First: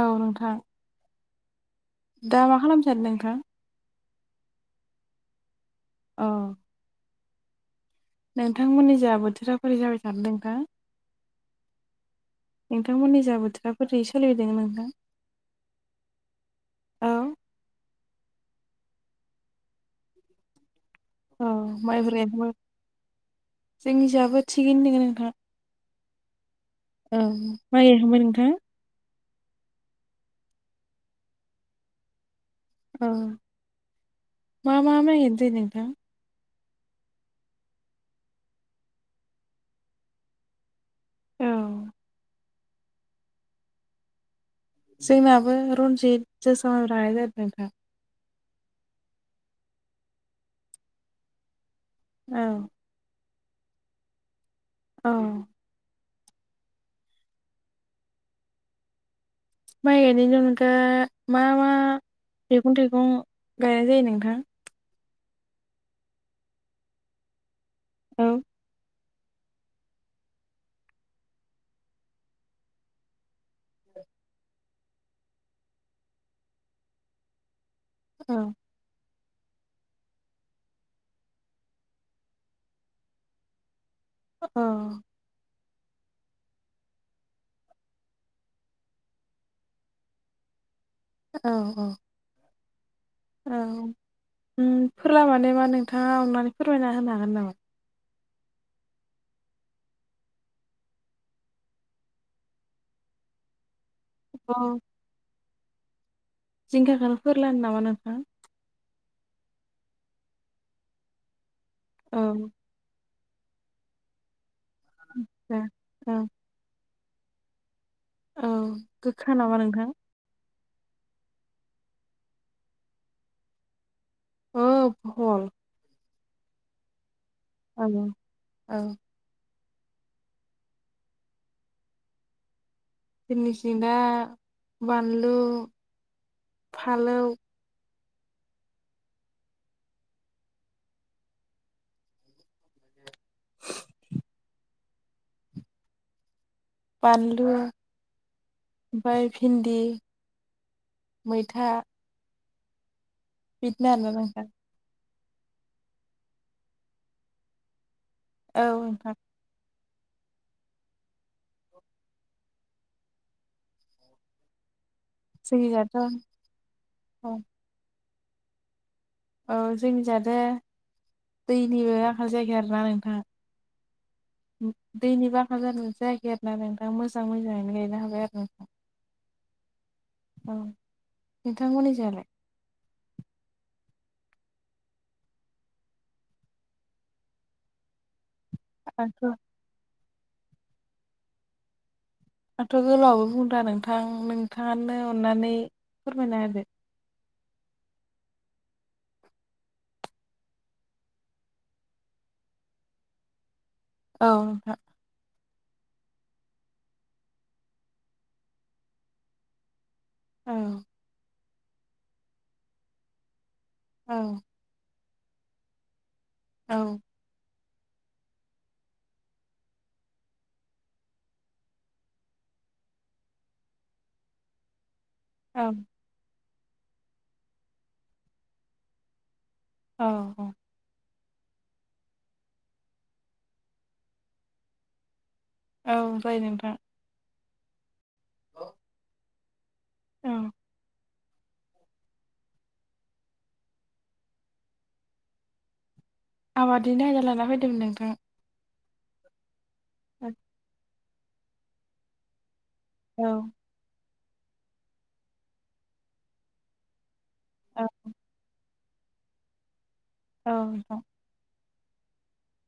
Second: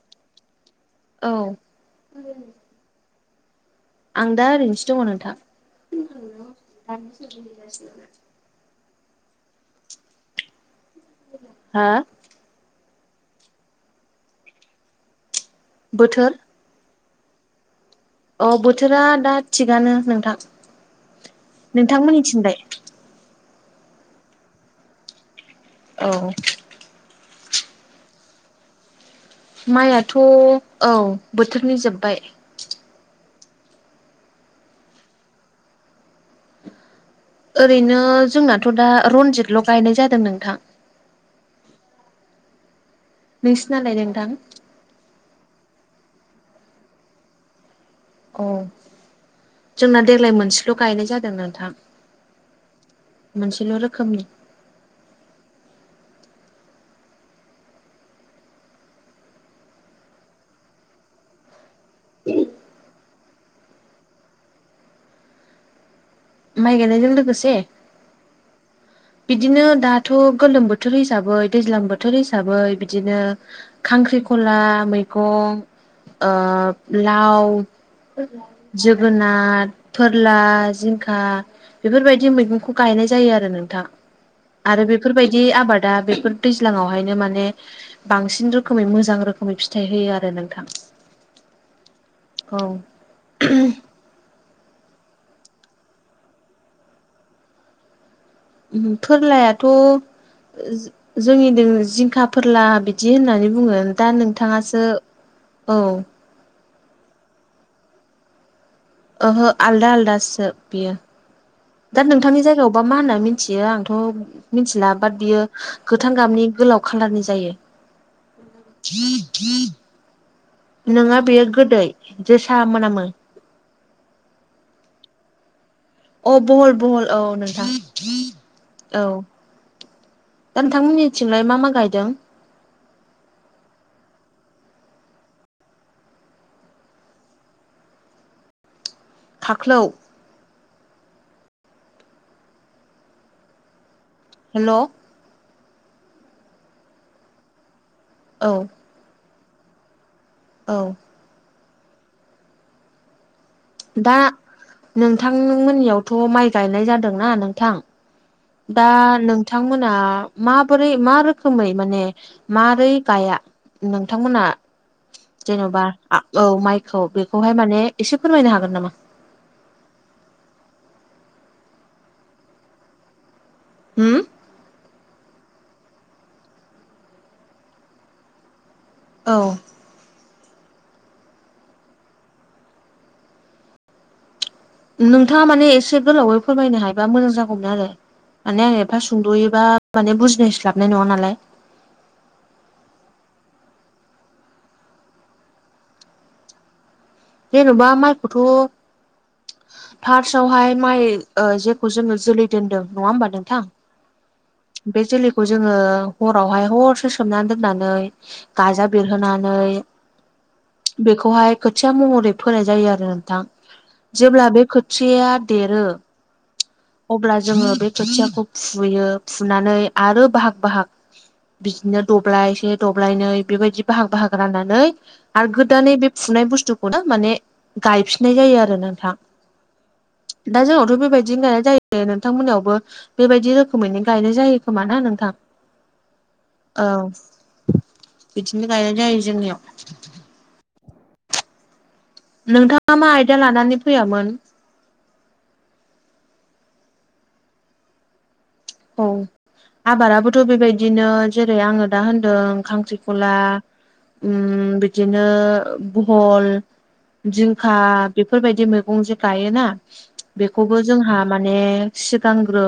औ नोंथां औ दा मा खालामनो सानदों नोंथां? आं दा ओरैनोसो दङ नोंथां औ [unintelligible] नोंथांमोननि जा बोथोरा बोरै जाबाय थादों नोंथां हा नोंथांमोननि जा बोथोरफोरा बोरै सोलिदों नोंथां बोथोर औ अ बोथोरा दा थिगानो नोंथां औ माइब्रायाबो नोंथांमोननिथिंलाय जोंनि जाबो थिगैनो दोङो नोंथां औ औ माय गायखांबाय नोंथां माइआथ' औ बोथोरनि जोबबाय औ मा मा माय गायनाय जायो नोंथां ओरैनो जोंनाथ' दा रनजितल' गायनाय जादों नोंथां औ नोंसिनालाय नोंथां जोंनाबो रनजित जोसा मायब्रा गायनाय जादों नोंथां औ जोंना देग्लाय मोनसेल' गायनाय जादों नोंथां औ मोनसेल' रोखोमनि औ माइ गायनायनि अनगा मा मा मैगं थाइगं गायनाय जायो नोंथां माइ गायनायजों लोगोसे औ बिदिनो दाथ' गोलोम बोथोर हिसाबै दैज्लां बोथोर हिसाबै बिदिनो खांख्रिखला मैगं ओ लाव औ जोगोनार फोरला जिंखा बेफोरबायदि मैगंखौ गायनाय जायो आरो नोंथां औ आरो बेफोरबायदि आबादा बेफोर दैज्लाङावहायनो माने बांसिन रोखोमै मोजां रोखोमै फिथाइ होयो आरो नोंथां औ औ औ औ उम फोरला माने मा नोंथाङा अननानै फोरमायना होनो हागोन नामा फोरलायाथ' जोंनिजों जिंखा फोरला बिदि होननानै बुङो दा अ नोंथाङासो औ जिंखाखोनो फोरला होनो नामा नोंथां ओहो आलदा आलदासो बियो दा औ नोंथांनि जायगायाव बा मा होन्ना मिथियो आंथ' मिथिला बाट बियो दे गोथां औ गाबनि गोलाव खालारनि जायो औ गोखा नामा नोंथां? नोङा बेयो गोदै जोसा मोनामो अ बहल अ बहल बहल औ नोंथां औ औ दा नोंथांमोननिथिंलाय मा मा गायदों जोंनि सिं दा बानलु फालौ खाख्लौ हेलौ बानलु औ ओमफ्राय भिनदि औ मैथा बिदिनो आरो ना नोंथां नोंथां मोननियावथ' माइ गायनाय जादोंना नोंथां औ दा नोंथां नोंथांमोना माबोरै मा रोखोमै माने मारै गाया नोंथांमोना जोंनि जेन'बा जाथ' औ माइखौ औ बेखौहाय माने एसे फोरमायनो हागोन नामा औ जोंनि जोंनिथि दैनिबो आंखाल जायगाया आरोना नोंथां होम दैनि बाखा जानो जायाखैया दा नोंथांङा मोजां मोजाङैनो गायनो हाबाय आरो नोंथां औ औ नोंथां मोननिजोंलाय नोंथाङा माने एसे गोलावै फोरमायनो हायोबा मोजां जागौमोन आरो माने आं एफा आंथ' सुंद'योबा माने बुजिनायस्लाबनाय नङा नालाय दाथ' गोलावबो बुंद्रा नोंथां नोंथांङानो अननानै फोरमायना होदो जेन'बा माइखौथ' फार्सआवहाय माइ जेखौ जोङो जोलै दोनदों नंङा होमबा नोंथां औ नोंथां बे जोलैखौ जोंङो हरावहाय हरसो सोमनानै दोननानै गाजा बेरहोनानै औ बेखौहाय खोथिया महरै फोनाय जायो आरो नोंथां औ जेब्ला बे खोथिया देरो औ अब्ला जोंङो बे खोथियाखौ फुयो फुनानै आरो बाहाग बाहाग बिदिनो दब्लायसे दब्लायनै बेबायदि बाहाग बाहाग राननानै आरो औ गोदानै बे फुनाय बुस्थुखौनो माने गायफिननाय जायो आरो नोंथां औ-औ दा जोंनावथ' बेबायदिनो गनायनाय जायो नोंथांमोननियावबो बेबायदि रोखोमैनो गायनाय जायो खोमा ना नोंथां औ जायो नोंथां औ बिदिनो गायनाय जायो जोंनियाव औ नोंथांङा मा आयदा लानानै फैयामोन आबादनिनो आयदा लाना फैदोंमोन नोंथां औ औ आबादाबोथ' बेबायदिनो जेरै आङो दा होनदों खांख्रिखला उम बिदिनो बहल जिंखा औ बेफोरबायदि मैगं जे गायोना औ बेखौबो नोंथां जोंहा माने सिगांग्रो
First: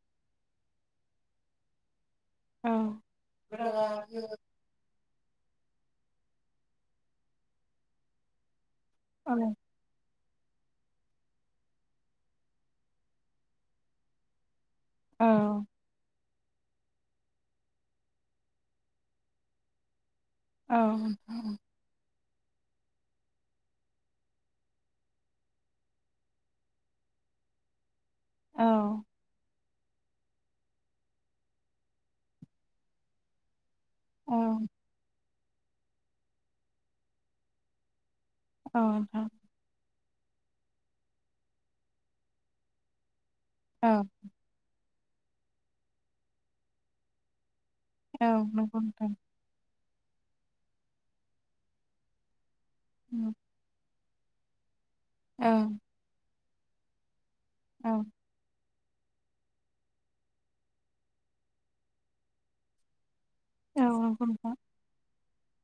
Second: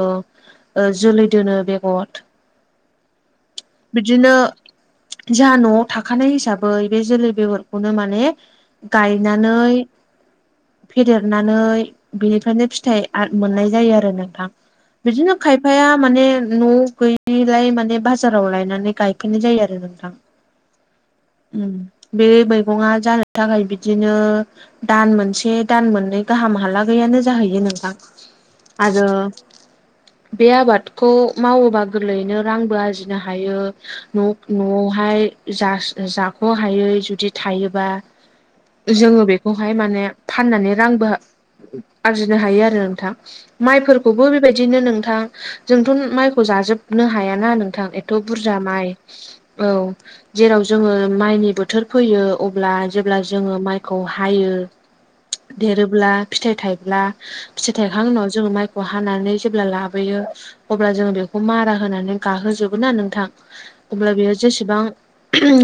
ओ जोलै दोनो बेगर औ बिदिनो जोंहा न'आव थाखानाय हिसाबै बे जोलै बेगरखौनो माने औ गायनानै फेदेरनानै बेनिफ्रायनो फिथाइ मोननाय जायो आरो नोंथां औ बिदिनो खायफाया माने न' गैयिलाय माने बाजाराव लायनानै गायफैनाय जायो आरो नोंथां औ बे मैगङा जानो थाखाय बिदिनो दान मोनसे दान मोननै गाहाम हालागैयानो जाहैयो नोंथां आरो औ बे आबादखौ मावोबा गोरलैयैनो रांबो आरजिनो हायो औ न' जाख' हायै जुदि थायोबा औ जोंङो नोंथां बेखौ बेहाय माने फाननानै रांबो आरजिनो हायो आरो नोंथां औ माइफोरखौबो बेबायदिनो नोंथांङा जोंथ' माइखौ जाजोबनो हायाना नों थां एथ' औ बुरजा नंगौ माइ नोंथां औ जेराव जोङो माइनि बोथोर फैयो अब्ला जेब्ला औ जोंङो माइखौ हायो ओं योब्ला फिथाय थायब्ला फिथाइ औ थायखांनायनि उनाव माइखौ हानानै जेब्ला लाबो बोयो अब्ला जों बेखौ मारा होनानै गाहोजोबो ना नोंथां अब्ला नंगौ बेयो नोंथां जेसेबां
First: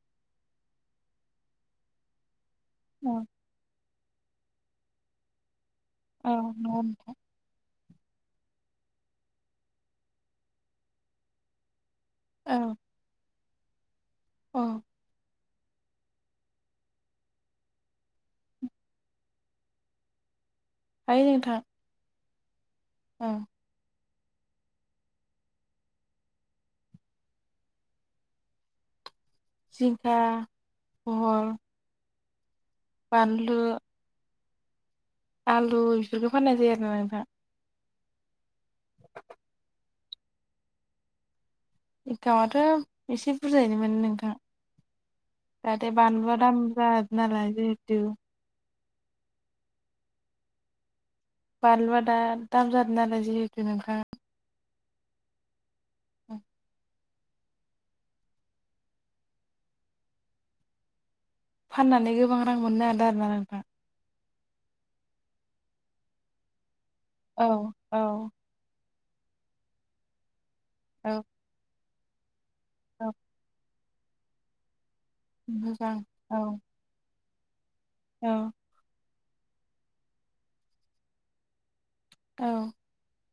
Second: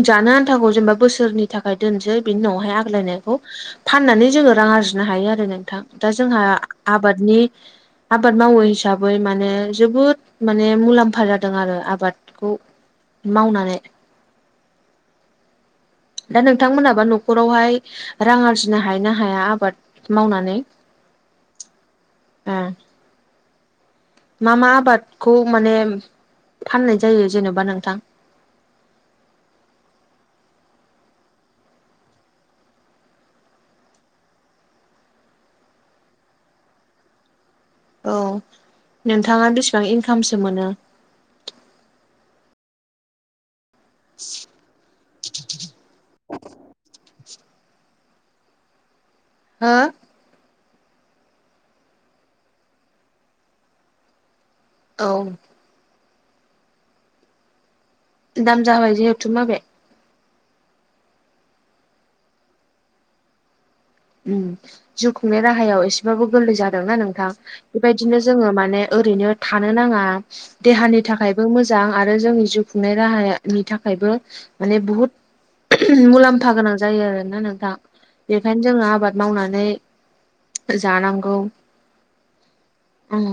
जानो आन्थाखौ जेनेबा बोसोरनि थाखाय दोनसै बिनि उनावहाय औ आग्लायनायखौ फाननानै जोङो रां आरजिनो हायो आरो नोंथां दा औ जोंहा नंगौ नोंथां आबादनि आबाद मावै हिसाबै माने जोबोद माने मुलाम्फा जादों आरो आबादखौ मावनानै अ दा नोंथांमोनाबा न'खरावहाय रां आरजिनो हायोना हाया आबाद मावनानै? हायो नोंथां ओ अ मा मा आबादखौ माने फाननाय जायो जेन'बा नोंथां? जिंखा, बहल बानलु आलु बिफोरखौ फाननाय जायो आरोना नोंथां औ नोंथाङा बेसेबां इनकामसो मोनो? इकाथ' इसे बुरजायैनो मोनो नोंथां दाथ' बानलुआ दाम जा नालाय जिहेतु हो? बानलुआ दा दाम जादो नालाय जिहेथु नोंथां औ [unintelligible] दाम जाबाय जिहेथु माबे? फाननानै गोबां रां मोननो हादों आरोना नोंथां ओम जिउ खुंनाय राहायाव एसेबाबो गोरलै जादोंना नोंथां औ औ बेबायदिनो जोङो माने ओरैनो थानो नाङा देहानि औ थाखायबो मोजां आरो जोंनि जिउ खुंनाय औ राहाया नि थाखायबो माने बुहुत मोजां औ मुलाम्फा गोनां जायो आरोना नोंथां औ बेखायनो जोङो आबाद मावनानै जानांगौ औ ओम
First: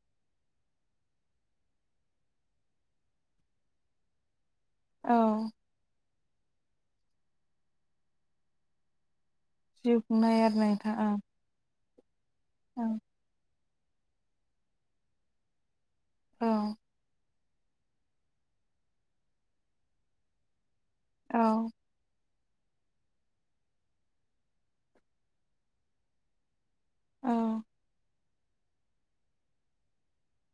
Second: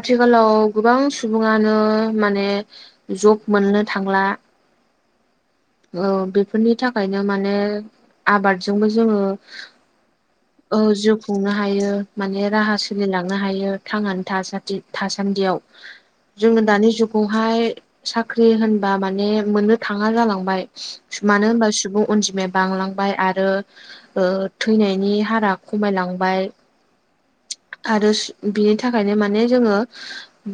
आथिखालाव गोबां सुबुङानो माने जब मोननो थांला औ औ बेफोरनि थाखायनो माने आबादजोंबो जोङो जिउ खुंनाया औ जिउ खुंनो हायो माने राहा औ सोलिलां नो हायो थांनानै थासान्दि थासान्दियाव औ जोङो दानि जुगाव हाय साख्रि होनबा माने मोननो थाङा जालांबाय मानो होनबा सुबुं अनजिमाया बांलांबाय आरो ओ थैनायनि हारा खमायलांबाय औ आरो बिनि थाखायनो माने जोङो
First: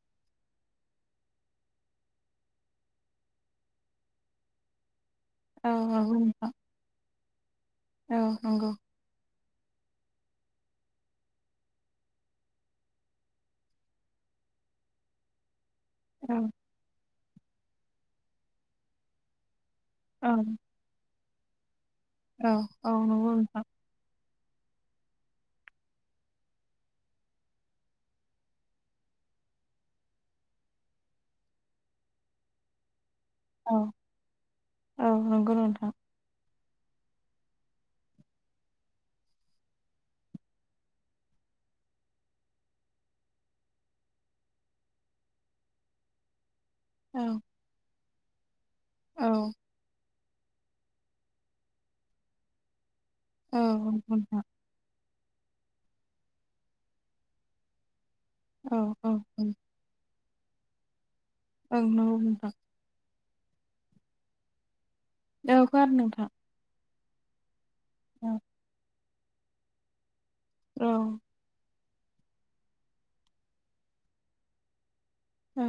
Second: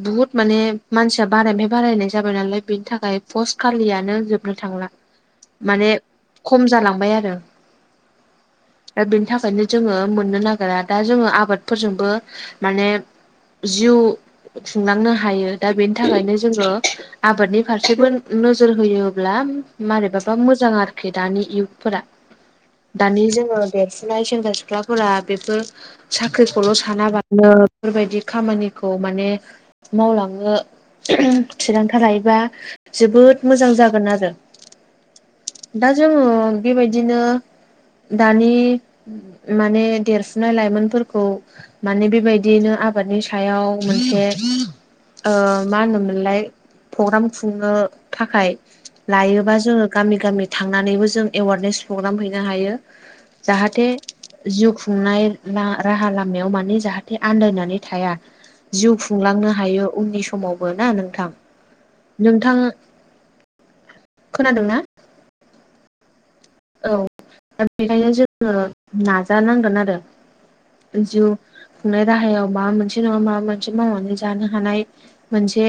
बुहुद माने मानसिया बारायनिफाय बारायनाय जाबाय नालाय बेनि थाखाय पस्ट खालियानो जोबनो थांला [inaudible] माने नंगौ नोंथां खम जालांबाय आरो औ नंगौ दा बेनि थाखायनो जोङो मोननो नागिरा दा जोङो आबाद फोरजोंबो माने जिउ खुंलांनो हायो दा बेनि बिनि औ थाखायनो जोङो आबादनि फारसेबो नोजोर होयोब्ला औ मारैबाबा मोजां आरोखि दानि इयुथफोरा। औ औ दानि नंगौ जोङो नोंथां देरफुनाय सेंग्रा सिख्लाफोरा बेफोर साख्रि साख्रिखौल' सानाबानो बेफोरबायदि खामानिखौ माने मावलांनो थिरांथा लायोबा जोबोद मोजां औ जागोन आरो। औ नंगौ दा नोंथां। जोङो बेबायदिनो दानि माने देरफुनाय लाइमोनफोरखौ खौ माने बेबायदियैनो आबादनि सायाव मोनसे ओ मा होनोमोनलाय। औ प्रग्राम खुंनो थाखाय औ लायोबा जोङो गामि गामि थांनानैबो जों एवारनेस प्रग्राम हैनो हायो। जाहाथे नंगौ नोंथां जिउ खुंनाय राहा लामायाव माने जाहाथे आन्दायनानै थाया। औ जिउ औ खुंलांनो हायो उननि समावबो ना नोंथां। ओं नंगौ नोंथां खोनादों ना। औ खोनादों नोंथां। औ दा बेखायनो औ जोङो नाजानांगोन आरो औ जिउ खुंनाय राहायाव माबा मोनसे नङा माबा मोनसे मावनानै जानो हानाय मोनसे औ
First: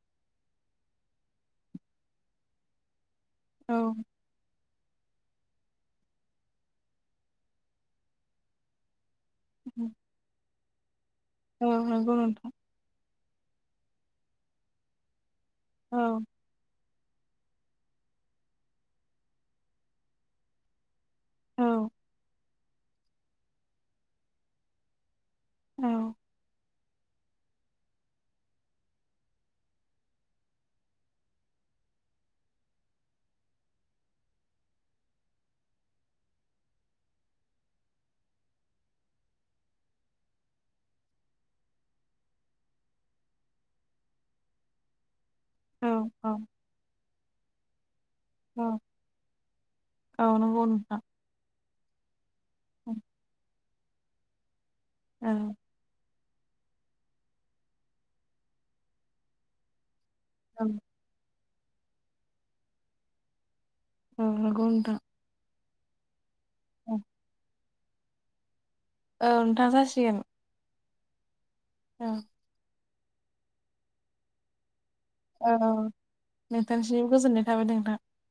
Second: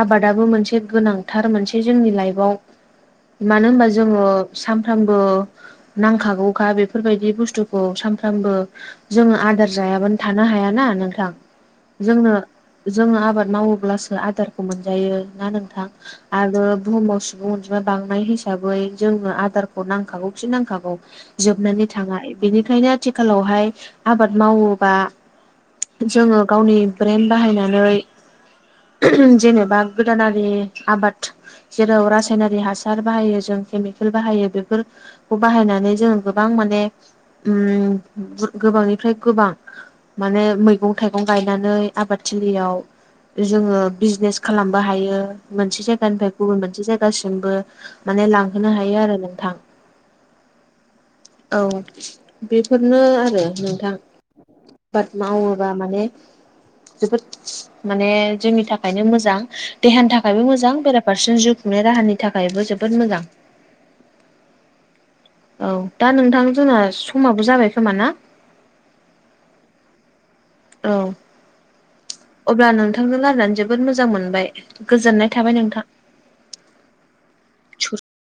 आबादाबो मोनसे गोनांथार मोनसे जोंनि लाइफआव मानो औ होनबा जोङो साम फ्रामबो नांखागौखा बेफोरबायदि बुस्थुखौ सानफ्रामबो जोङो आदार जायाबानो थानो हायाना नोंथां। औ नंगौ जोंनो नोंथां जोङो आबाद मावोब्लासो आदारखौ मोनजायो ना नोंथां औ आरो बुहुमाव सुबुं अनजिमा बांनाय हिसाबै जोंनो आदारखौ नांखागौ खि नांखागौ। औ जोबनानै थाङा बेनिखायनो आथिखालावहाय आबाद मावोबा औ जोङो गावनि ब्रेेन बाहायनानै। जेनेबा गोदानारि आबाद जेराव रासायनारि हासार बाहायो जों केमिकेल बाहायो बे बेफोरखौ बाहायनानै जोंङो गोबां माने ओम बुथ गोबांनिफ्राय गोबां माने मैगं थाइगं गायनानै आबादथिलियाव जोङो बिजनेस खालामनोबो हायो। मोनसे औ जायगानिफ्राय गुबुन मोनसे जायगासिमबो माने औ लांहोनो हायो आरो नोंथां। औ नंगौ नोंथां। औ औ बेफोरनो आरो नोंथां आबाद मावोबा। जोबोद माने जोंनि थाखायनो मोजां देहानि थाखाय थाखायबो औ मोजां बेराफारसेन जिउ खुंनाय राहानि थाखायबो जोबोद मोजां। औ नंगौ नोंथां। औ दा नोंथां जोंना समाबो जाबाय खोमाना? औ नोंथां जासिगोन। औ। औ। अब्ला नोंथांनो रायलायनानै जोबोद मोजां मोनबाय। गोजोननाय औ थाबाय नोंथां नोंथांसिमबो गोजोननाय थाबाय नोंथां।